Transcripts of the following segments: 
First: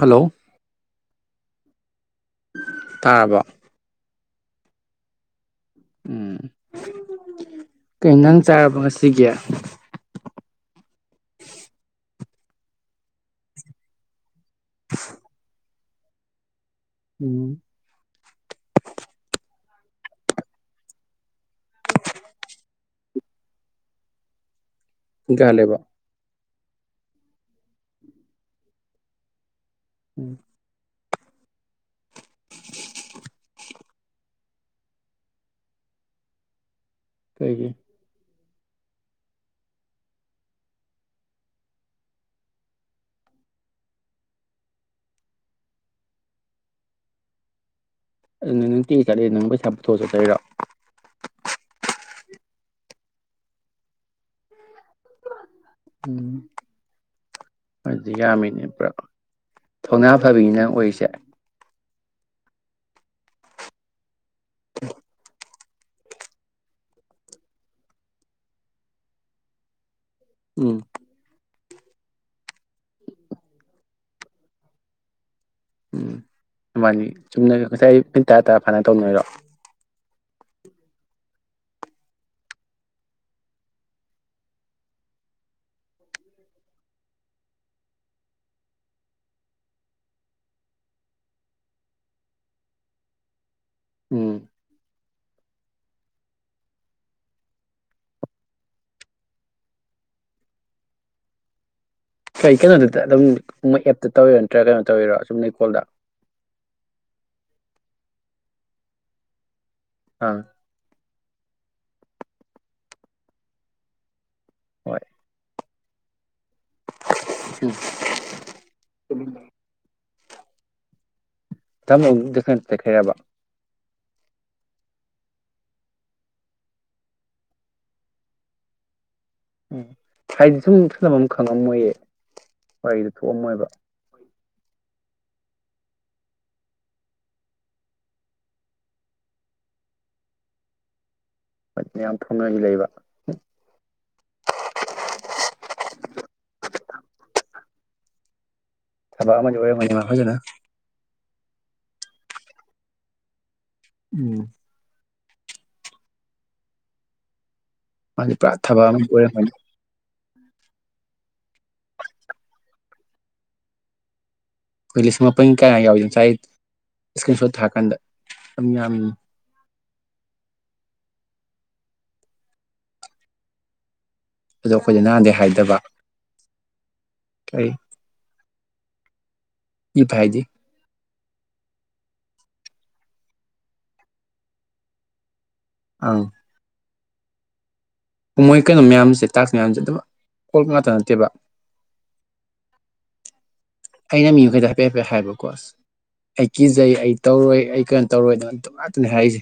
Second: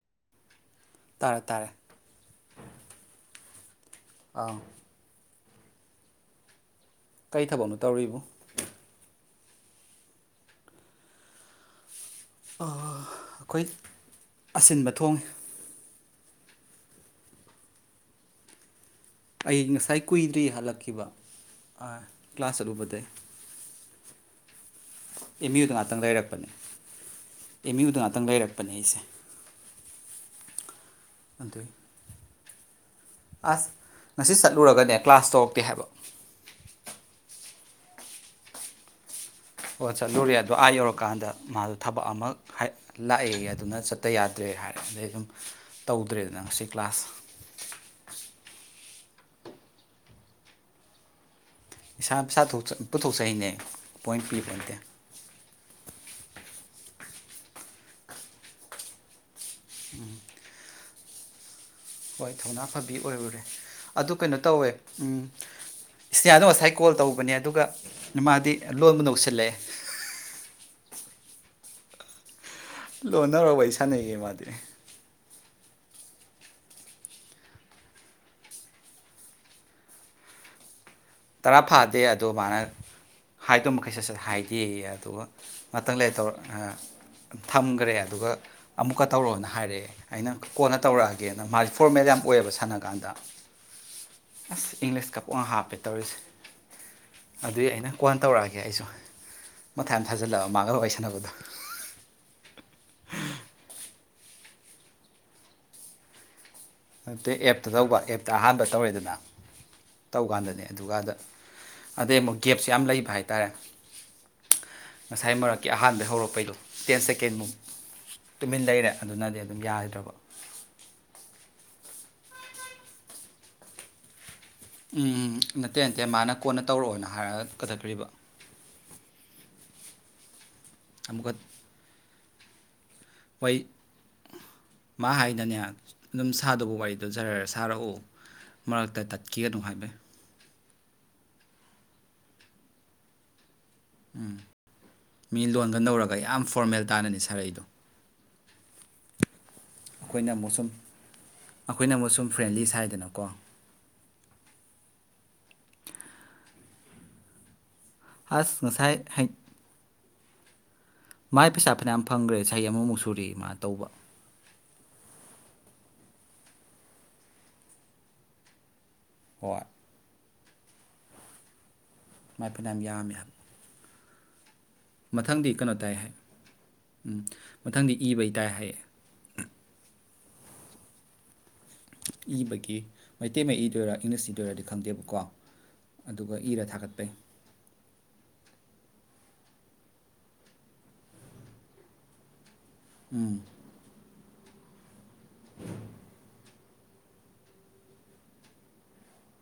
Hello ꯇꯥꯔꯦ ꯇꯥꯔꯦ ꯇꯥꯔꯕꯣ ꯑꯥ ꯎꯝ ꯀꯔꯤ ꯊꯕꯛꯅꯣ ꯀꯩ ꯇꯧꯔꯤꯕꯨ ꯏꯟꯖꯥꯡ ꯆꯥꯔꯕ ꯉꯥꯁꯤꯒꯦ [inaudible] ꯑꯩꯈꯣꯏ ꯑꯁꯤꯟꯕ ꯊꯣꯡꯏꯤ ꯎꯝ ꯑꯩ ꯉꯁꯥꯏ ꯀꯨꯏꯗ꯭ꯔꯤ ꯍꯜꯂꯛꯈꯤꯕ ꯀ꯭ꯂꯥꯁ ꯆꯠꯂꯨꯕꯗ ꯑꯦꯝ ꯌꯨꯗꯥ ꯀꯥꯜꯂꯦꯕ ꯉꯥꯛꯇꯪ ꯂꯩꯔꯛꯄꯦ ꯑꯦꯝ ꯌꯨꯗ ꯉꯥꯛꯇꯪ ꯂꯩꯔꯛꯄꯅꯦ ꯑꯩꯁꯦ ꯎꯝ ꯑꯗ [inaudible] ꯑꯁ ꯉꯁꯤ ꯆꯠꯂꯨꯔꯒꯅꯦ ꯀ꯭ꯂꯥꯁ ꯇꯧꯔꯛꯇꯦ ꯍꯥꯏꯕ ꯀꯩꯒꯤ ꯑꯣ ꯆꯠꯂꯨꯔꯦ ꯑꯗꯣ ꯑꯥ ꯌꯧꯔꯀꯥꯟꯗ ꯃꯥꯗꯣ ꯊꯕꯛ ꯑꯃ ꯂꯥꯛꯑꯦ ꯑꯗꯨꯅ ꯆꯠꯇ ꯌꯥꯗ꯭ꯔꯦ ꯍꯥꯏꯔ ꯑꯗꯩ ꯑꯗꯨꯝ ꯇꯧꯗ꯭ꯔꯦꯗꯅ ꯉꯁꯤ ꯀ꯭ꯂꯥꯁ ꯆꯠꯂꯦ ꯅꯪ ꯄꯩꯁꯥ ꯄꯨꯊꯣꯛ ꯆꯆꯩꯔꯣ ꯏꯁꯥ ꯄꯥ ꯄꯨꯊꯣꯛꯆꯩꯅꯦ ꯄꯣꯏꯟ ꯄꯤꯕ ꯅꯇꯦ ꯎꯝ ꯍꯥꯏꯗꯤ ꯌꯥꯝꯃꯤꯅꯦ ꯄꯨꯔꯥ ꯊꯧꯅꯥ ꯐꯕꯤꯅꯤꯅꯪ ꯑꯣꯏꯔꯤꯁꯦ [inaudible] ꯍꯣꯏ ꯊꯧꯅꯥ ꯐꯕꯤ ꯑꯣꯏꯔꯨꯔꯦ ꯑꯗꯨ ꯀꯩꯅꯣ ꯇꯧꯋꯦ ꯎꯝ ꯏꯁꯅꯤꯌꯥꯗꯣ ꯉꯁꯥꯏ ꯀꯣꯜ ꯇꯧꯕꯅꯦ ꯑꯗꯨꯒ ꯃꯥꯗꯤ ꯂꯣꯟꯕꯨ ꯅꯧꯁꯤꯜꯂꯛꯑꯦ ꯎꯝ ꯂꯣꯟ ꯅꯧꯔꯥ ꯋꯥꯔꯤ ꯁꯥꯟꯅꯩꯌꯦ ꯃꯥꯗꯤ ꯎꯝ ꯑꯗꯨꯕꯥꯅꯤ ꯆꯨꯝꯅꯒ ꯉꯁꯥꯏ ꯑꯩ ꯃꯤꯠ ꯇꯔꯥ ꯇꯔꯥ ꯐꯥꯅ ꯇꯧꯅꯣꯏꯔꯣ ꯇꯔꯥ ꯐꯥꯗꯦ ꯑꯗꯣ ꯃꯥꯅ ꯍꯥꯏꯗꯃꯩ ꯁꯠ ꯁꯠ ꯍꯥꯏꯗꯦ ꯑꯗꯨꯒ ꯉꯥꯛꯇꯪ ꯂꯩꯔ ꯊꯝꯈ꯭ꯔꯦ ꯑꯗꯨꯒ ꯑꯃꯨꯛꯀ ꯇꯧꯔꯣꯅ ꯍꯥꯏꯔꯛꯑꯦ ꯑꯩꯅ ꯀꯣꯟꯅ ꯇꯧꯔꯛꯑꯒꯦꯅ ꯃꯥꯁꯦ ꯐꯣꯔꯃꯦꯜ ꯌꯥꯝ ꯑꯣꯏꯌꯦꯕ ꯁꯥꯟꯅ ꯀꯥꯟꯗ ꯎꯝ ꯑꯁ ꯏꯪꯂꯤꯁ ꯀꯄ ꯋꯥꯍꯥ ꯄꯦ ꯇꯧꯔꯤꯁꯦ ꯑꯗꯨꯏ ꯑꯩꯅ ꯀꯣꯟꯅ ꯇꯧꯔꯛꯑꯒꯦ ꯑꯩꯁꯨ ꯃꯊꯥꯏꯝ ꯊꯥꯖꯤꯜꯂꯕ ꯃꯥꯡꯉꯒ ꯋꯥꯔꯤ ꯁꯥꯟꯅꯕꯗꯣ ꯀꯩ ꯀꯩꯅꯣꯗꯨꯗ ꯑꯗꯨꯝ ꯃꯣꯏ ꯑꯦꯞꯇ ꯇꯧꯤꯔꯣ ꯅꯠꯇ꯭ꯔꯒ ꯀꯩꯅꯣ ꯇꯧꯔꯤꯔꯣ ꯑꯁꯨꯝ ꯂꯩ ꯀꯣꯜꯗ ꯑꯛꯇꯇꯩ ꯑꯦꯞꯇ ꯇꯧꯕ ꯑꯦꯞꯇ ꯑꯍꯥꯟꯕ ꯇꯧꯔꯦꯗꯅ ꯑꯥ ꯇꯧꯀꯥꯟꯗꯅꯦ ꯑꯗꯨꯀꯥꯟꯗ ꯑꯗꯩ ꯑꯃꯨꯛ ꯒꯦꯞꯁꯦ ꯌꯥꯝ ꯂꯩꯕ ꯍꯥꯏꯇꯥꯔꯦ ꯍꯣꯏ ꯉꯁꯥꯏ ꯃꯔꯛ ꯀꯦ ꯑꯍꯥꯟꯕꯩ ꯍꯧꯔꯛꯄꯩꯗꯣ ꯇꯦꯟ ꯁꯦꯀꯦꯟꯃꯨꯛ ꯇꯨꯃꯤꯟ ꯂꯩꯔꯦ ꯑꯗꯨꯅꯗꯤ ꯑꯗꯨꯝ ꯌꯥꯗ꯭ꯔꯕ ꯊꯃ ꯇꯦꯛꯈ꯭ꯔꯔꯕ ꯎꯝ ꯅꯠꯇꯦ ꯅꯠꯇꯦ ꯃꯥꯅ ꯀꯣꯟꯅ ꯇꯧꯔꯛꯑꯣꯅ ꯍꯥꯏꯔꯒ ꯀꯊꯈ꯭ꯔꯤꯕ ꯎꯝ ꯍꯥꯏ ꯁꯨꯝ ꯊꯅꯕ ꯑꯃꯨꯛꯀ ꯑꯃ ꯈꯪꯉꯝꯃꯣꯏꯌꯦ ꯋꯥꯔꯤꯗꯨ ꯋꯥꯔꯤ ꯊꯣꯛꯑꯝꯃꯣꯏꯕ ꯃꯥ ꯍꯥꯏꯗꯅꯦ ꯑꯗꯨꯝ ꯁꯥꯗꯧꯕ ꯋꯥꯔꯤꯗꯣ ꯖꯔꯔ ꯁꯥꯔꯛꯎ ꯃꯔꯛꯇ ꯇꯠꯈꯤꯒꯅꯨ ꯍꯥꯏꯕꯩ ꯍꯣꯏ ꯌꯥꯝ ꯊꯨꯅꯒꯤ ꯂꯩꯕ ꯎꯝ ꯃꯤ ꯂꯣꯟꯒ ꯅꯧꯔꯒ ꯌꯥꯝ ꯐꯣꯔꯃꯦꯜ ꯇꯥꯅꯅꯤ ꯁꯥꯔ ꯑꯩꯗꯣ ꯊꯕꯛ ꯑꯃ ꯃꯖ ꯑꯣꯏ ꯃꯥ ꯍꯣꯏꯖꯅ ꯁꯨꯝ ꯑꯩꯈꯣꯏꯅ ꯑꯃꯨꯛ ꯁꯨꯝ ꯐ꯭ꯔꯦꯟꯂꯤ ꯍꯥꯏ ꯍꯥꯏꯗꯅꯀꯣ ꯎꯝ ꯃꯥꯗꯤ ꯑꯁ ꯄꯨꯔꯥ ꯊꯕꯛ ꯉꯁꯥꯏ ꯑꯃ ꯑꯣꯏꯣꯏꯔꯝꯅꯤ ꯃꯥꯏ ꯄꯩꯁꯥ ꯐꯅꯌꯥꯝ ꯐꯪꯈ꯭ꯔꯦ ꯆꯍꯤ ꯑꯃꯃꯨꯛ ꯁꯨꯨꯔ ꯃꯥ ꯇꯧꯕ ꯑꯩꯈꯣꯏ ꯂꯤꯁꯤꯡ ꯃꯥꯄꯟ ꯀꯌꯥ ꯌꯥꯎꯏ ꯉꯁꯥꯏ ꯏꯁꯀ꯭ꯔꯤꯟ ꯁꯣꯠ ꯊꯥꯀꯥꯟꯗ ꯌꯥꯝ ꯍꯣꯏ ꯃꯥꯏ ꯐꯅ ꯌꯥꯝ ꯌꯥꯝꯃꯦ ꯑꯗꯣ ꯑꯩꯈꯣꯏꯗ ꯅꯍꯥꯟꯗꯩ ꯃꯊꯪꯗꯤ ꯀꯩꯅꯣ ꯍꯥꯏꯗꯕ ꯇꯥꯏ ꯍꯥꯏ ꯎꯝ ꯀꯔꯤ ꯃꯊꯪꯗꯤ ꯏꯕꯩ ꯇꯥꯏ ꯍꯥꯏꯌꯦ ꯏ ꯐ ꯍꯥꯏꯗꯤ ꯏꯕꯒꯤ ꯃꯩꯇꯩ ꯃꯌꯦꯛ ꯏꯗꯣꯏꯔꯥ ꯏꯪꯂꯤꯁ ꯏꯗꯣꯏꯔꯗꯤ ꯈꯪꯗꯦꯕꯀꯣ ꯑꯪ ꯑꯗꯨꯒ ꯏꯔ ꯊꯥꯒꯠ ꯇꯦ ꯃꯣꯏ ꯀꯩꯅꯣ ꯃꯌꯥꯝꯁꯦ ꯇꯥꯛꯁ ꯃꯌꯥꯝꯁꯦ ꯑꯗꯨꯝ ꯀ ꯉꯥꯛꯇ ꯅꯠꯇꯦꯕ ꯎꯝ ꯑꯩꯅ ꯃꯤ ꯃꯈꯩꯗ ꯍꯥꯏꯐꯦꯠ ꯍꯥꯏꯐꯦꯠ ꯍꯥꯏꯕꯀꯣ ꯑ ꯑꯩ ꯀꯤꯖꯩ ꯑꯩ ꯇꯧꯔꯣꯏ ꯑꯩ ꯀꯩꯅꯣ ꯇꯧꯔꯣꯏꯗ ꯇ ꯉꯥꯛꯇꯅꯤ ꯍꯥꯏꯔꯤꯁꯦ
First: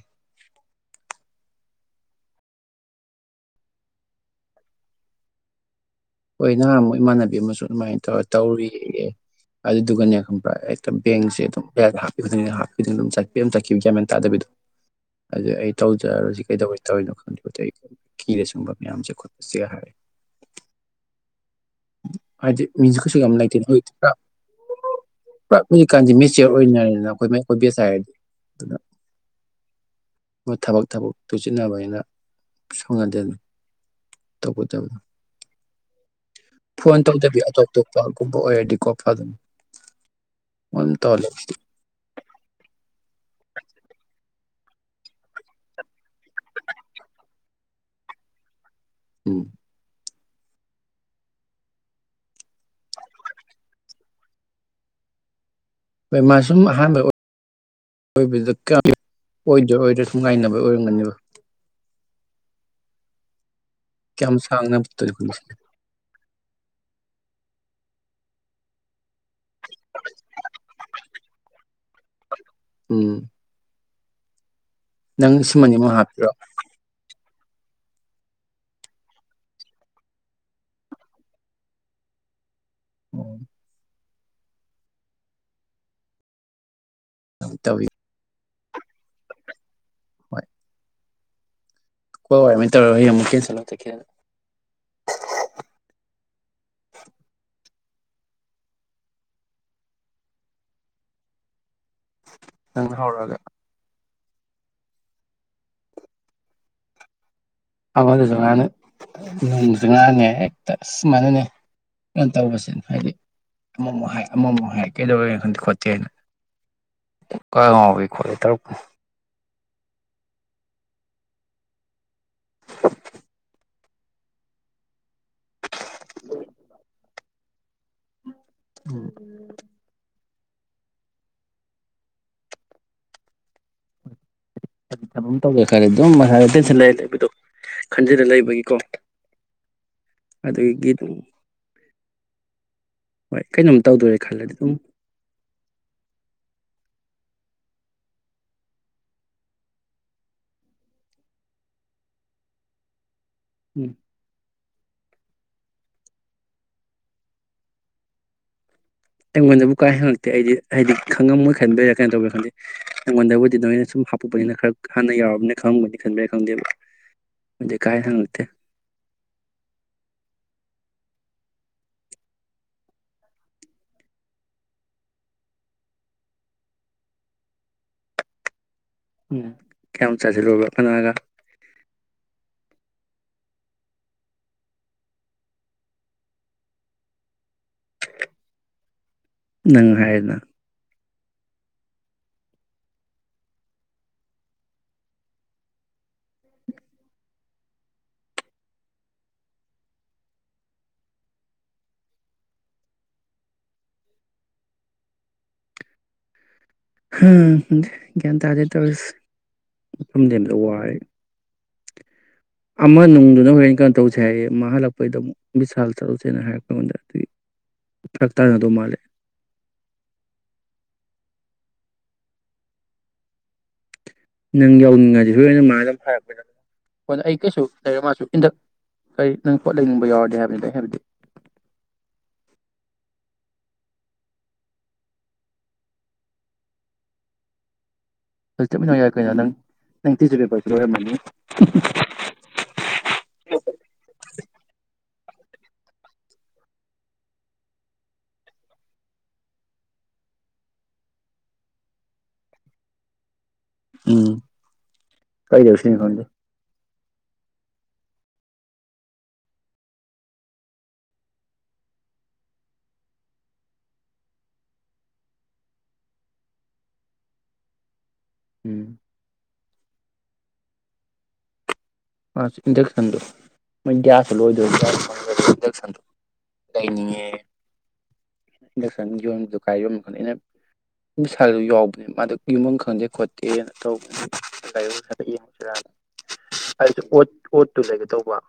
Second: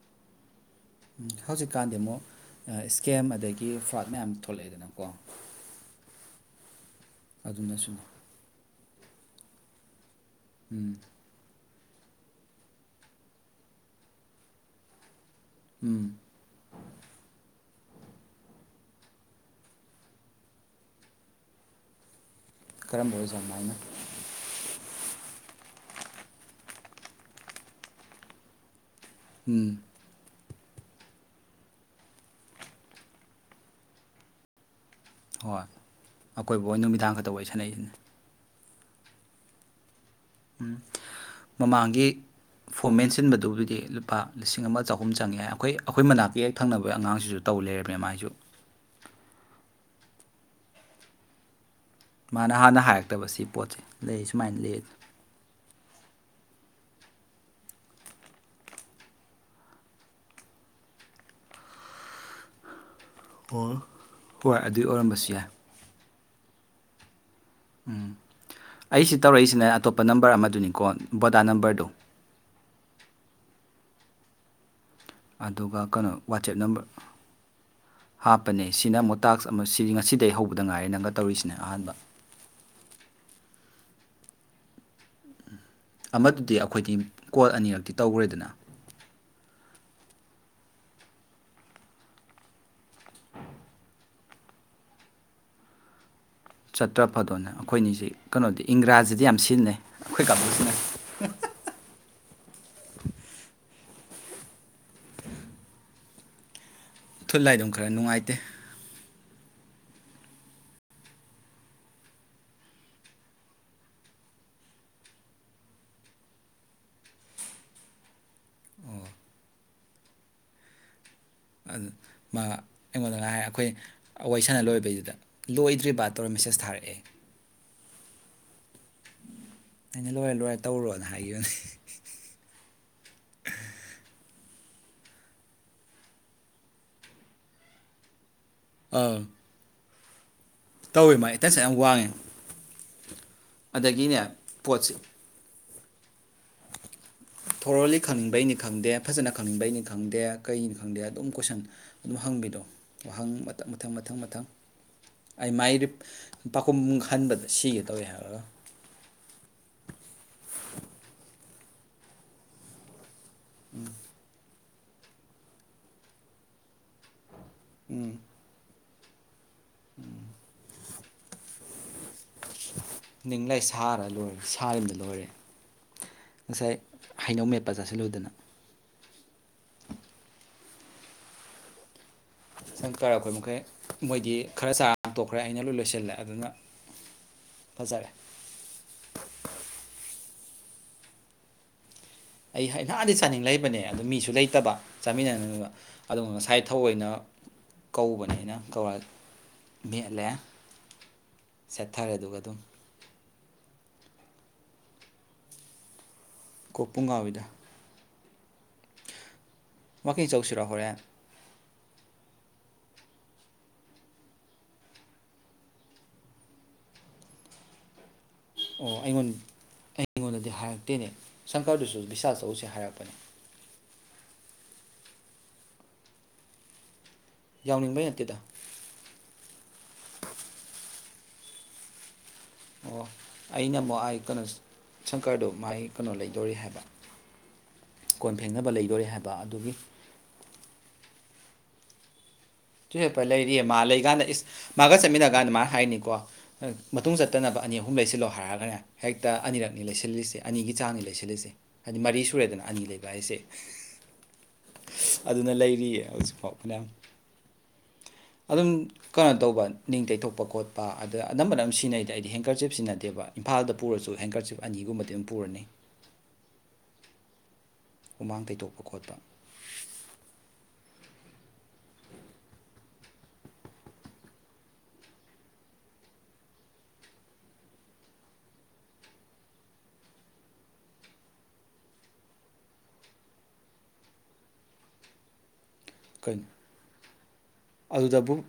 ꯍꯧꯖꯤꯛꯀꯥꯟꯗꯤ ꯑꯃꯨꯛ ꯏꯁꯀꯦꯝ ꯑꯗꯒꯤ ꯐ꯭ꯔꯣꯠ ꯃꯌꯥꯝ ꯊꯣꯛꯂꯛꯑꯦꯗꯅꯀꯣ ꯍꯣꯏꯅꯃꯣꯏ ꯏꯃꯥꯟꯅꯕꯤ ꯑꯃꯁꯨ ꯑꯗꯨꯃꯥꯏꯅ ꯑꯗꯨꯅꯁꯨꯅꯦ ꯇꯧꯔ ꯇꯧꯔꯤ ꯑꯗꯨꯗꯨꯒꯅꯤ ꯑ ꯎꯝ ꯍꯛꯇ ꯕꯦꯡꯁꯦ ꯑꯗꯨꯝ ꯌꯥ ꯍꯥꯞꯄꯤ ꯈꯨꯗꯤꯡꯗ ꯍꯥꯞꯄꯤ ꯈꯨꯗꯤꯡ ꯑꯗꯨꯝ ꯆ ꯑꯗꯨꯝ ꯆꯠꯈꯤꯕ ꯌꯥꯃꯦꯟ ꯇꯥꯗꯕꯤꯗꯣ ꯑꯗꯨꯗ ꯑꯩ ꯎꯝ ꯇꯧꯖꯔꯔꯣꯏ ꯀꯩꯗꯧꯒꯦ ꯇꯧꯔꯤꯅꯣ ꯈꯪꯗꯕꯗ ꯑꯩ ꯀꯤꯔ ꯆꯨꯡꯕ ꯃꯌꯥꯝꯁꯦ ꯈꯨꯠꯄꯁꯤ ꯍꯥꯏꯔ ꯍꯥꯏꯗꯤ ꯃꯤꯁꯤ ꯀꯔꯝꯕ ꯀꯁꯨ ꯀꯝ ꯑꯣꯏꯖꯥꯠꯅꯣ ꯂꯩꯇꯦꯅ ꯍꯥꯏꯅ ꯍꯧꯖꯤꯛꯀꯥꯟꯗꯤ ꯃꯦꯆꯌꯔ ꯑꯣꯏꯅꯔꯦꯅ ꯑꯩꯈꯣꯏ ꯃ ꯑꯩꯈꯣꯏ ꯕꯦꯁ ꯍꯥꯏꯔꯗꯤ ꯑꯗꯨꯅ ꯎꯝ ꯊꯕꯛ ꯊꯕꯛ ꯇꯨꯁꯤꯟꯅꯕ ꯍꯥꯏꯅ ꯁꯪꯅꯗꯦ ꯇꯒ ꯇꯕꯅꯤ ꯍꯣꯏ ꯑꯀꯣꯏꯕ ꯍꯣꯏ ꯐꯣꯟ ꯅꯨꯃꯤꯗꯥꯡ ꯈꯛꯇ ꯇꯧꯗꯕꯤ ꯋꯥꯔꯤ ꯑꯇꯣꯞ ꯁꯥꯟꯅꯩꯁꯤꯅꯦ ꯑꯇꯣꯞꯄꯒꯨꯝꯕ ꯑꯣꯏꯔꯗꯤ ꯀꯣꯄꯥ ꯎꯝ ꯃꯃꯥꯡꯒꯤ ꯐꯣꯔꯃꯦꯠꯁꯤ ꯈꯤꯕꯗꯨꯕꯨꯗꯤ ꯂꯨꯄꯥ ꯂꯤꯁꯤꯡ ꯑꯃ ꯆꯍꯨꯝ ꯆꯪꯉꯦ ꯑꯩꯈꯣꯏ ꯑꯩꯈꯣꯏ ꯃꯅꯥꯛꯀꯤ ꯍꯦꯛ ꯊꯪꯅꯕꯒꯤ ꯑꯉꯥꯡꯁꯤꯁꯨ ꯇꯧ ꯂꯩꯔꯝꯃꯦ ꯃꯥꯏꯁꯨ ꯎꯝ ꯃꯥꯅ ꯍꯥꯟꯅ ꯍꯥꯏꯔꯛꯇꯕ ꯁꯤ ꯄꯣꯠꯁꯦ ꯂꯩ ꯁꯨꯃꯥꯏꯅ ꯂꯩꯗ ꯍꯣꯏ ꯃꯥ ꯁꯨꯝ ꯑꯍꯥꯟꯕ ꯑꯣꯏꯕꯗ ꯀꯌꯥꯝ ꯑꯣꯏꯗ꯭ꯔꯥ ꯑꯣꯏꯗ꯭ꯔꯥ ꯁꯨꯝ ꯉꯥꯏꯅꯕꯩ ꯑꯣꯏꯔꯝꯒꯅꯦꯕ ꯀꯌꯥꯝ ꯍꯣꯏ ꯁꯥꯡꯅ ꯑꯗꯨꯏ ꯇꯧꯁꯤ ꯑꯣꯏꯔꯝꯕꯁꯨ ꯌꯥꯏ ꯎꯝ ꯑꯩꯁꯤ ꯇꯧꯔꯛꯏꯁꯤꯅꯦ ꯑꯇꯣꯞꯄ ꯅꯝꯕꯔ ꯑꯃꯗꯨꯅꯤꯀꯣ ꯕꯣꯗꯥ ꯅꯝꯕꯔꯗ‌ꯣ ꯎꯝ ꯅꯪ ꯁꯤꯃꯅꯤ ꯑꯗꯨꯒ ꯑꯃꯨꯛ ꯀꯩꯅꯣ ꯍꯥꯞꯄꯤꯔꯣ ꯋꯥꯆꯦꯞ ꯅꯝꯕꯔ ꯍꯥꯞꯄꯅꯦ ꯁꯤꯅ ꯃꯣꯏ ꯇꯥꯛꯁ ꯑꯃ ꯁꯤ ꯉꯁꯤꯗꯒꯤ ꯍꯧꯕꯗ ꯉꯥꯏꯔꯤ ꯅꯪꯒ ꯇꯧꯔꯤꯁꯤꯅꯦ ꯑꯍꯥꯟꯕ ꯎꯝ ꯑꯃꯗꯨꯗꯤ ꯑꯩꯈꯣꯏꯒꯤ ꯀꯣꯜ ꯇꯧꯋꯤ ꯑꯅꯤꯔꯛꯇꯤ ꯇꯧꯈ꯭ꯔꯦꯗꯅ ꯍꯣꯏ ꯍꯣꯏ ꯑꯗꯨꯃꯥꯏꯅ ꯇꯧꯔ ꯌ‌ꯦꯡꯉ‌ꯣ ꯆꯥꯇ꯭ꯔ ꯐꯥꯗꯧꯅꯦ ꯑꯩꯈꯣꯏꯅꯤꯁꯤ ꯀꯩꯅꯣꯗꯤ ꯏꯪꯒ꯭ꯔꯥꯖꯤꯗꯤ ꯌꯥꯝ ꯁꯤꯖꯤꯟꯅꯩ ꯑꯩꯈꯣꯏ ꯀꯪꯒꯨ ꯁꯤꯅꯥ ꯅꯪꯅ ꯍꯧꯔꯛꯑꯒ ꯊꯨꯠꯂ ꯑꯗꯨꯝ ꯈꯔ ꯅꯨꯡꯉꯥꯏꯇꯦ ꯅꯣꯡꯁꯨ ꯉꯔꯥꯡꯅ‌ꯦ ꯍꯦꯛꯇ ꯁꯨꯃꯥꯏꯅꯅꯦ ꯀ ꯇꯧꯕꯁꯤꯅ ꯍꯥꯏꯗꯤ ꯑꯃꯃꯨꯛ ꯍꯥꯏ ꯑꯃꯃꯨꯛ ꯍꯥꯏ ꯀꯩꯗꯧꯔ‌ꯦ ꯈꯟꯗꯦ ꯈꯣꯠꯇꯦꯅ ꯀ ꯉꯥꯎꯕꯤ ꯈꯣꯠꯂꯤ ꯇꯔꯨꯛ ꯑꯗꯨ ꯃꯥ ꯑꯩꯉꯣꯟꯗ ꯉꯔꯥꯡ ꯑꯩꯈꯣꯏ ꯑꯩꯈ‌ꯣꯏ ꯁꯥꯟꯅ ꯂꯣꯏꯕꯩꯗꯨꯗ ꯂꯣꯏꯗ꯭ꯔꯤꯕ ꯇꯧꯔ ꯃꯦꯁꯦꯁ ꯊꯥꯔꯛꯑꯦ ꯎꯝ ꯂꯣꯏꯔ ꯂꯣꯏꯔ ꯇꯧꯔꯣꯅ ꯍꯥꯏꯈꯤꯕꯅ‌ꯦ ꯇꯧꯒꯦ ꯈꯜꯂ‌ꯦ ꯑꯗꯨꯝ ꯃꯁꯥꯗ ꯇꯦꯟꯁꯜ ꯂꯩꯔ ꯂꯩꯕꯗꯣ ꯈꯟꯖꯤ ꯂꯩ ꯒꯤꯀꯣ ꯑꯥ ꯇꯧꯋꯦ ꯃꯥꯥꯏ ꯑꯦꯇꯟꯁ ꯌꯥꯝ ꯋꯥꯡꯉꯦ ꯍꯣꯏ ꯀꯩꯅꯣꯝ ꯑꯗꯒꯤꯅꯦ ꯇꯧꯗꯣꯔꯦ ꯈꯜꯂꯗꯤ ꯑꯗꯨꯝ ꯄꯣꯠꯁꯦ ꯊꯣꯔꯣꯂꯤ ꯈꯪꯅꯤꯡꯕꯩꯅꯤ ꯈꯪꯗꯦ ꯐꯖꯅ ꯈꯪꯅꯤꯡꯕꯩꯅꯤ ꯈꯪꯗꯦ ꯀꯩꯅꯤ ꯈꯪꯗꯦ ꯑꯗꯨꯝ ꯀꯣꯏꯁꯟ ꯑꯗꯨꯝ ꯍꯪꯕꯤꯗꯣ ꯋꯥꯍꯪ ꯃꯊꯪ ꯃꯊꯪ ꯎꯝ ꯃꯊꯪ ꯃꯊꯪ ꯑꯩ ꯃꯥꯏ ꯄꯥꯈꯨꯝ ꯈꯟꯕꯗ ꯁꯤꯒꯦ ꯇꯧꯋꯦ ꯍꯥꯏꯔꯒ ꯑꯩꯉꯣꯟꯗꯕꯨ ꯀꯥꯏ ꯍꯪꯉꯛꯇꯦ ꯑꯩꯗꯤ ꯍꯥꯏꯗꯤ ꯈꯪꯉꯝꯃꯣꯏ ꯈꯟꯕꯩꯔꯥ ꯀꯩꯅ‌ꯣ ꯇꯧꯕꯩꯔ ꯈꯪꯗꯦ ꯑꯩꯉꯣꯟꯗꯕꯨꯗꯤ ꯑꯗꯨꯅꯃꯥꯏꯅ ꯁꯨꯝ ꯍꯥꯞꯄꯛꯄꯅꯤꯅ ꯈꯔ ꯍꯥꯟꯅ ꯌꯥꯎꯔꯕꯅꯤꯅ ꯈꯪꯕꯅꯤ ꯈꯟꯕ꯭ꯔꯥ ꯈꯪꯗꯦꯕ꯫ ꯀꯥꯏ ꯍꯪ ꯅꯠꯇꯦ꯫ ꯎꯝ꯫ ꯅꯤꯡ ꯂꯩ ꯁꯥꯔ ꯂꯣꯏꯔꯦ ꯁꯥꯔꯤꯗ ꯂꯣꯏꯔꯦ ꯉꯁꯥꯏ ꯍꯩꯅꯧ ꯃꯦꯠꯄ ꯆꯥꯁꯤꯜꯂꯨꯗꯅ꯫ ꯎꯝ ꯀꯌꯥꯝ ꯆꯥꯖꯤꯜꯂꯨꯔꯕ ꯀꯅꯥꯒ? ꯁꯥꯪꯀꯦꯔ ꯑꯩꯈꯣꯏ ꯃꯈꯩ ꯃꯣꯏꯗꯤ ꯈꯔ ꯆꯥꯔ ꯇꯣꯛꯈ꯭ꯔꯦ ꯑꯩꯅ ꯂꯣꯏ ꯂꯣꯏꯁꯤꯜꯂꯦ ꯑꯗꯨꯅ ꯐꯖꯔꯦ꯫ ꯅꯪ ꯍꯥꯏꯔꯦꯗꯅ꯫ ꯑꯩ ꯅꯍꯥꯟꯗꯤ ꯆꯥꯅꯤꯡ ꯂꯩꯕꯅꯦ ꯑꯗꯨ ꯃꯤꯁꯨ ꯂꯩꯇꯕ ꯆꯥꯃꯤꯟꯅꯅꯕ ꯑꯗꯨꯒꯝ ꯉꯁꯥꯏ ꯊꯑꯣꯏꯅ ꯀꯧꯕꯅꯦꯅ ꯀꯧꯔ ꯃꯦꯠꯂꯦ ꯁꯦꯠꯊꯔꯦ ꯑꯗꯨꯒ ꯑꯗꯨꯝ ꯀꯣꯛ ꯄꯨꯡ ꯉꯥꯎꯏꯗ ꯎꯝ꯫ ꯒꯌ꯭ꯥꯟ ꯇꯗꯦ ꯇꯧꯔꯤꯁꯦ꯫ ꯃꯐꯝ ꯋꯥꯀꯤꯡ ꯂꯦꯟꯕꯗ ꯆꯧꯁꯤꯨꯔꯣ ꯋꯥꯔꯦ ꯍꯣꯔꯦꯟ? ꯑꯃ ꯅꯨꯡꯗꯨꯅ ꯍꯣꯔꯦꯟ ꯀꯩꯅꯣ ꯇꯧꯁꯦ ꯍꯥꯏꯌꯦ ꯃꯥ ꯍꯜꯂꯛꯄꯩꯗ ꯑꯃꯨꯛ ꯕꯤꯁꯥꯜ ꯆꯠꯂꯨꯁꯦꯅ ꯍꯥꯏꯔꯛꯄ ꯑꯩꯉꯣꯟꯗ ꯑꯗꯨꯒꯤ ꯐꯔꯛ ꯇꯥꯟꯅꯗꯧ ꯑꯣ ꯃꯥꯜꯂꯦ ꯑꯩꯉꯣꯟ ꯑꯩꯉꯣꯟꯗꯗꯤ ꯍꯥꯏꯔꯛꯇꯦꯅꯦ꯫ ꯁꯪꯀꯔꯗꯨꯁꯨ ꯕꯤꯁꯥꯜ ꯆꯧꯁꯦ ꯍꯥꯏꯔꯛꯄꯅꯤ꯫ ꯅꯪ ꯌꯧꯅꯤꯡꯉꯥꯏꯗꯤ ꯍꯨꯔꯦꯟ ꯃꯥꯒ [unintelligible] ꯍꯣꯏ ꯅ ꯑꯩ ꯀꯩꯁꯨ ꯂꯩꯔ ꯌꯥꯎꯅꯤꯡꯕꯩ ꯃꯥꯁꯨ ꯅꯠꯇꯦꯗ ꯏꯟꯗꯛ ꯀꯔꯤ ꯅꯪ ꯄꯣꯠ ꯂꯩꯅꯤꯡꯕ ꯌꯥꯎꯔꯗꯤꯦ ꯍꯥꯏꯕꯅꯤꯗ ꯍꯥꯏꯕꯗꯤ꯫ ꯑꯣ ꯑꯩꯅ ꯑꯃꯨꯛ ꯑꯩ ꯀꯩꯅꯣ ꯁꯪꯀꯔꯗꯨꯣ ꯃꯒꯤ ꯀꯩꯅꯣ ꯂꯩꯗꯣꯔꯤ ꯍꯥꯏꯕ꯫ ꯀꯣꯟ ꯐꯦꯡꯅꯕ ꯆꯠꯃꯤꯟꯅ ꯂꯩꯗꯣꯔꯤ ꯌꯥꯏ ꯀꯩꯅ ꯍꯥꯏꯕ ꯅꯪ ꯑꯗꯨꯒꯤ ꯅꯪ ꯊꯁꯨꯔꯤꯕꯦ ꯂꯣꯏꯔꯝꯃꯅꯤ꯫ ꯇꯨꯏ ꯍꯦꯄ ꯂꯩꯔꯤꯌꯦ ꯃꯥ ꯂꯩꯀꯥꯟꯗ ꯏꯁ ꯃꯥꯒ ꯆꯠꯃꯤꯟꯅ ꯀꯥꯟꯗ ꯃꯥꯅ ꯍꯥꯏꯅꯤꯀꯣ ꯃꯇꯨꯡ ꯆꯠꯇꯅꯕ ꯑꯅꯤ ꯑꯍꯨꯝ ꯂꯩꯁꯤꯜꯂꯣ ꯍꯥꯏꯔꯒꯅꯦ ꯍꯦꯛꯇ ꯑꯅꯤꯔꯛꯅꯤ ꯂꯩꯁꯤꯜꯂꯤꯁꯦ ꯑꯅꯤꯒꯤ ꯆꯥꯡꯅꯤ ꯂꯩꯁꯤꯜꯂꯤꯁꯦ ꯍꯥꯏꯗꯤ ꯃꯔꯤ ꯁꯨꯔꯦꯗꯅ ꯑꯅꯤ ꯂꯩꯕ ꯍꯥꯏꯁꯦ꯫ ꯎꯝ ꯑꯗꯨꯅ ꯀꯩ ꯂꯧꯁꯤꯅꯣ ꯂꯩꯔꯤꯌꯦ ꯈꯪꯗꯦ ꯍꯧꯖꯤꯛꯐꯥꯎ ꯐꯅꯥꯌꯥꯝ ꯫ ꯑꯗꯨꯝ ꯀꯩꯅꯣ ꯇꯧꯕ ꯅꯤꯡꯇꯩꯊꯣꯛꯄ ꯈꯣꯠꯄ ꯑꯗ ꯑꯅꯝꯕꯅ ꯑꯗꯨꯝ ꯁꯤꯖꯤꯟꯅꯩꯗ ꯑꯩꯗꯤ ꯍꯦꯡꯀꯔ ꯆꯤꯞ ꯁꯤꯖꯤꯟꯅꯗꯦꯕ ꯏꯝꯐꯥꯜꯗ ꯄꯨꯔꯁꯨ ꯍꯦꯡꯀꯔ ꯆꯤꯞ ꯑꯅꯤꯒꯨꯝꯕꯗꯤ ꯑꯗꯨꯝ ꯄꯨꯔꯅꯤ꯫ ꯍꯨꯃꯥꯡ ꯇꯩꯇꯣꯛꯄ ꯎꯝ ꯈꯣꯠꯄ ꯃꯥꯁꯨ ꯏꯟꯗꯛꯁꯟꯗꯣ ꯃꯣꯏ ꯒ꯭ꯌꯥꯁꯇꯨ ꯂꯣꯏꯗꯣꯏ ꯏꯟꯗꯛꯁꯟꯗꯣ ꯂꯩꯅꯤꯡꯉꯦ ꯑꯩꯅ ꯏꯟꯗꯛꯁꯟ ꯌꯣꯟꯕꯗꯣ ꯀꯥꯏ ꯌꯣꯟꯅ ꯈꯪꯗꯦ ꯑꯩꯅ ꯄꯁꯥꯗꯨ ꯌꯥꯎꯕꯅꯦ ꯃꯥꯗ ꯌꯣꯟꯐꯝ ꯈꯪꯗꯦ ꯈꯣꯠꯇꯦꯅ ꯇꯧꯕꯅꯦ ꯀꯔꯗ ꯌꯦꯡꯉꯨꯁꯤꯔ ꯀꯩꯅꯣ? ꯑꯩꯁꯨ ꯑꯣ ꯑꯣꯠꯇꯨ ꯂꯩꯒꯦ ꯇꯧꯕ꯫ ꯑꯗꯨꯗꯕꯨ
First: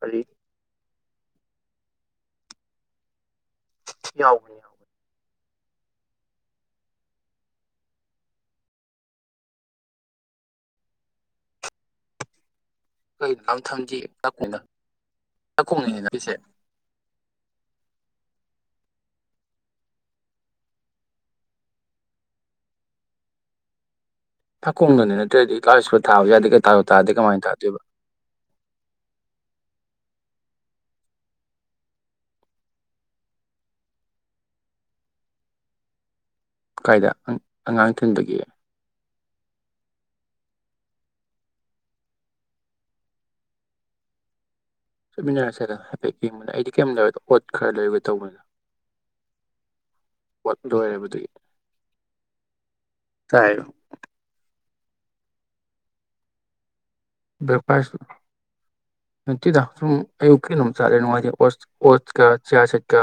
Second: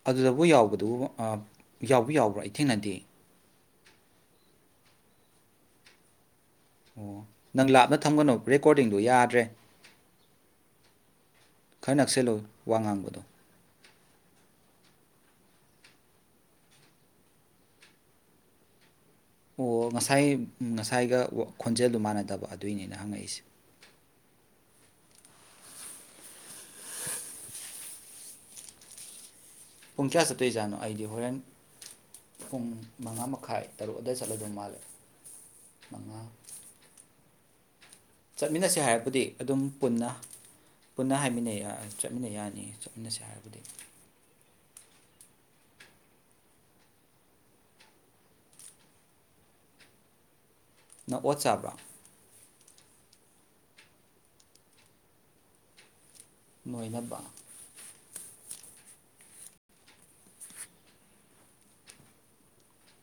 ꯑꯗꯩ ꯑꯗꯨꯗꯕꯨ ꯌꯥꯎꯕꯗꯨꯕꯨ ꯌꯥꯎꯕꯨ - ꯌꯥꯎꯕ꯭ꯔꯥ ꯑꯩ ꯊꯦꯡꯅꯗꯦ ꯌꯥꯎꯕꯅꯤ - ꯌꯥꯎꯕꯅꯤ꯫ ꯑꯣ ꯅꯪ ꯂꯥꯞꯅ ꯊꯝꯒꯅꯣ ꯔꯦꯀꯣꯔꯗꯤꯡꯗꯨꯣ ꯌꯥꯗ꯭ꯔꯦ꯫ ꯈꯔ ꯅꯛꯁꯂꯨ꫰ ꯀꯩꯩꯅꯣ ꯂꯥꯞ ꯊꯝꯗꯤꯌꯦ꯫ [unintelligible] ꯑꯣ ꯉꯁꯥꯏ ꯉꯁꯥꯏꯒ ꯈꯣꯟꯖꯦꯜꯗꯨ ꯃꯥꯟꯅꯗꯕ ꯑꯗꯨꯏꯅꯤꯅ ꯍꯪꯉꯛꯏꯁꯦ꯫ ꯊꯀꯣꯡꯗꯅꯤ ꯅꯠꯇ꯭ꯔꯗꯤ ꯀꯥꯔ ꯁ ꯈꯔ ꯊꯥꯕ ꯌꯥꯗꯦ ꯀꯩ ꯊꯥ ꯇꯥꯗꯦ ꯀꯃꯥꯏꯅ ꯇꯥꯗꯣꯏꯕ꯫ ꯄꯨꯡ ꯀꯌꯥ ꯆꯠꯇꯣꯏꯖꯥꯠꯅꯣ ꯑꯩꯗꯤ ꯍꯣꯔꯦꯟ ꯄꯨꯡ ꯃꯉꯥ ꯃꯈꯥꯏ ꯇꯔꯨꯛ ꯑꯋꯥꯏ ꯆꯠꯂꯗꯧ ꯃꯥꯜꯂꯦ ꯃꯉꯥ ꯀꯥꯏꯗ ꯑꯉꯥꯡ ꯊꯤꯟꯕꯒꯤ ꯆꯠꯃꯤꯟꯅꯁꯦ ꯍꯥꯏꯔꯕꯨꯗꯤ ꯑꯗꯨꯝ ꯄꯨꯟꯅ ꯄꯨꯟꯅ ꯍꯥꯏꯃꯤꯟꯅꯩ ꯆꯠꯃꯤꯟꯅ ꯌꯥꯅꯤ ꯆꯠꯃꯤꯟꯅꯁꯦ ꯍꯥꯏꯔꯕꯗꯤ ꯆꯠꯃꯤꯟꯅꯔꯁꯤꯦꯗ ꯍꯥꯏꯐꯦꯠ ꯌꯦꯡꯕꯗ ꯑꯩꯗꯤ ꯀꯩ ꯂꯩꯕꯗꯣ ꯑꯣꯠ ꯈꯔ ꯂꯩꯔꯨꯒꯦ ꯇꯧꯕꯅꯤꯅ ꯋꯥꯠ ꯂꯣꯏꯕꯗꯤ ꯅꯪ ꯑꯣꯠ ꯆꯥꯕ꯭ꯔꯥ ꯇꯥꯏ ꯃꯣꯏꯅ ꯕꯦꯛꯐꯥꯏ ꯅꯨꯡꯇꯤꯗ ꯁꯨꯝ ꯑꯌꯨꯛꯀꯤ ꯑꯗꯨꯝ ꯆꯥꯠꯂꯦ ꯅꯨꯡꯉꯥꯏꯇꯩ ꯑꯣꯁꯀ ꯆꯤꯌꯥꯔ ꯁꯦꯠꯀ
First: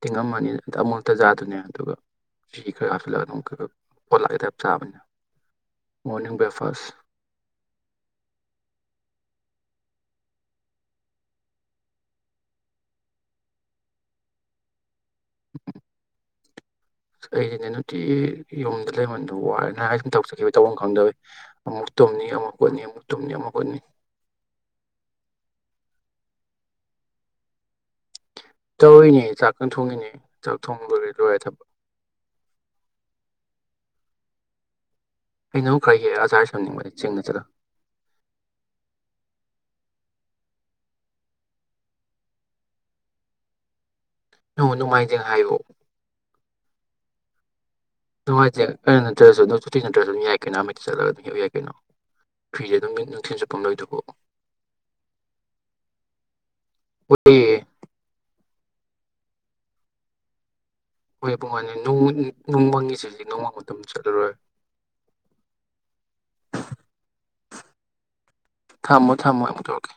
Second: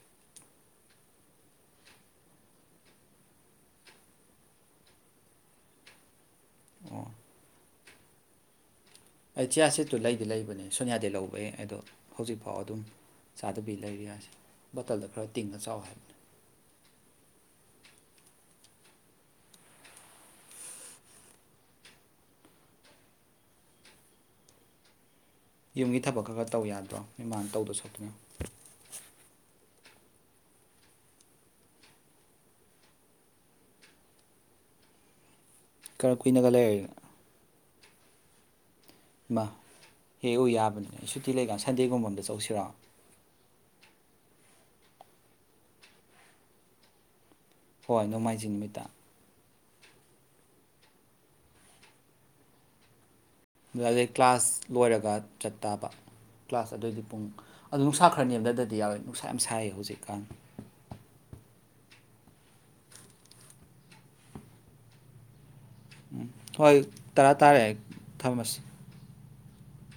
ꯇꯤꯡꯉꯝꯃꯅꯤ ꯑꯃꯨꯛꯇꯖꯥꯗꯅꯦ ꯑꯗꯨꯒ ꯐꯤ ꯈꯔ ꯍꯥꯞꯤꯜꯂꯒ ꯑꯗꯨꯝ ꯑꯣꯠꯂꯥꯛꯒꯦ ꯇꯥꯏꯞ ꯆꯥꯕꯅꯦ ꯃꯣꯔꯅꯤꯡ ꯕ꯭ꯔꯦꯛ ꯐꯁ ꯑꯣ ꯑꯩ ꯆꯤꯌꯥ ꯁꯤꯠꯇꯨ ꯂꯩꯗꯤ ꯂꯩꯕꯅꯦ ꯁꯣꯅꯤꯌꯥꯗꯩ ꯂꯧꯕ ꯑꯩ ꯑꯗꯣ ꯍꯧꯖꯤꯛꯐꯥꯎ ꯑꯗꯨꯝ ꯆꯥꯗꯕꯤ ꯂꯩꯔꯤꯁ ꯕꯇꯜꯗ ꯈꯔ ꯇꯤꯡꯅ ꯆꯥꯎꯋ ꯍꯥꯏꯕꯅꯤ ꯁ ꯑꯩꯁꯤꯅꯦ ꯅꯨꯡꯇꯤ ꯌꯨꯝꯗ ꯂꯩꯃꯟꯗꯣ ꯋꯥꯔꯦꯅ ꯍꯥꯏ ꯁꯨꯝ ꯇꯧꯖꯈꯤꯕ ꯇꯧꯐꯝ ꯈꯪꯗꯕꯦ ꯑꯃꯨꯛ ꯇꯨꯝꯅꯤ ꯑꯃꯨꯛ ꯀꯣꯠꯅꯤ ꯑꯃꯨꯛ ꯇꯨꯝꯅꯤ ꯑꯃꯨꯛ ꯀꯣꯠꯅꯤ ꯌꯨꯝꯒꯤ ꯊꯕꯛ ꯈꯔ ꯈꯔ ꯇꯧ ꯌꯥꯗ꯭ꯔꯣ ꯃꯤꯃꯥꯟꯅ ꯇꯧꯗꯣ ꯁꯄꯣꯏꯅ ꯇꯧꯔꯏꯅꯦ ꯆꯥꯛꯀ ꯊꯣꯡꯉꯤꯅꯦ ꯆꯥꯛ ꯊꯣꯡꯕ ꯂꯣꯏꯔꯦ ꯂꯣꯏꯔꯦ ꯊꯕ ꯑꯩꯅ ꯑꯃꯨꯛ ꯈꯔ ꯌꯦ ꯑꯖꯥꯔ ꯀꯨꯏꯅꯒ ꯂꯩꯔꯗꯤ ꯁꯝꯅꯤꯡꯕꯗꯤ ꯆꯦꯡꯅ ꯆꯠꯂ ꯏ ꯍꯦ ꯑꯣ ꯌꯥꯕꯅꯤ ꯑꯩ ꯁꯨꯇꯤ ꯂꯩꯀ ꯁꯟꯗꯦꯒꯨꯝꯕ ꯑꯝꯗ ꯆꯧꯁꯤꯔꯛꯑꯣ ꯅꯪ ꯣꯡꯉꯥꯏꯖꯦ ꯍꯥꯏꯌꯨ ꯍꯣꯏ ꯅꯨꯡꯋꯥ ꯅꯣꯡꯃꯥꯏꯖꯤꯡ ꯅꯨꯃꯤꯠꯇ ꯀꯩꯅꯠꯇ ꯐꯤ ꯅꯠꯇ꯭ꯔꯁꯨ ꯑꯗꯨꯝ ꯌꯥꯏ ꯀꯩꯅꯣ ꯑꯃ ꯆꯠꯂꯒ ꯑꯗꯨꯝ ꯍꯎ ꯌꯥꯏ ꯀꯩꯅꯣ ꯐꯔꯤꯁꯦ ꯑꯗꯨꯝ ꯅꯨꯡꯊꯤꯟ ꯆꯨꯞꯄ ꯑꯃ ꯂꯩꯗꯨꯕꯨ ꯑꯗꯨꯗꯩ ꯀ꯭ꯂꯥꯁ ꯂꯣꯏꯔꯒ ꯆꯠꯇꯥꯕ ꯀ꯭ꯂꯥꯁ ꯑꯗꯨꯑꯣꯏꯗꯤ ꯄꯨꯡ ꯍꯣꯏꯌꯦ ꯑꯗꯨ ꯁꯥꯈ꯭ꯔꯅꯦꯕ ꯑꯗꯨꯗꯗꯤ ꯑꯗꯨꯗꯤ ꯌꯥꯎꯋꯦ ꯅꯨꯡꯁꯥ ꯌꯥꯝ ꯁꯥꯏ ꯍꯧꯖꯤꯛꯀꯥꯟ ꯍꯣꯏ ꯄꯨꯡ ꯃꯥꯥꯟꯅꯤ ꯅꯣꯡꯃꯪꯉꯤꯁꯤꯗꯤ ꯅꯣꯡꯃꯪ ꯃꯇꯝ ꯃꯇꯝ ꯆꯠꯂꯔꯣꯏ ꯎꯝ ꯍꯣꯏ ꯇꯔꯥ ꯇꯥꯔꯦ ꯊꯝꯃꯁꯤ ꯊꯝꯃꯣ ꯊꯝꯃꯣ ꯑꯃꯨꯛ ꯇꯧꯔꯛꯀꯦ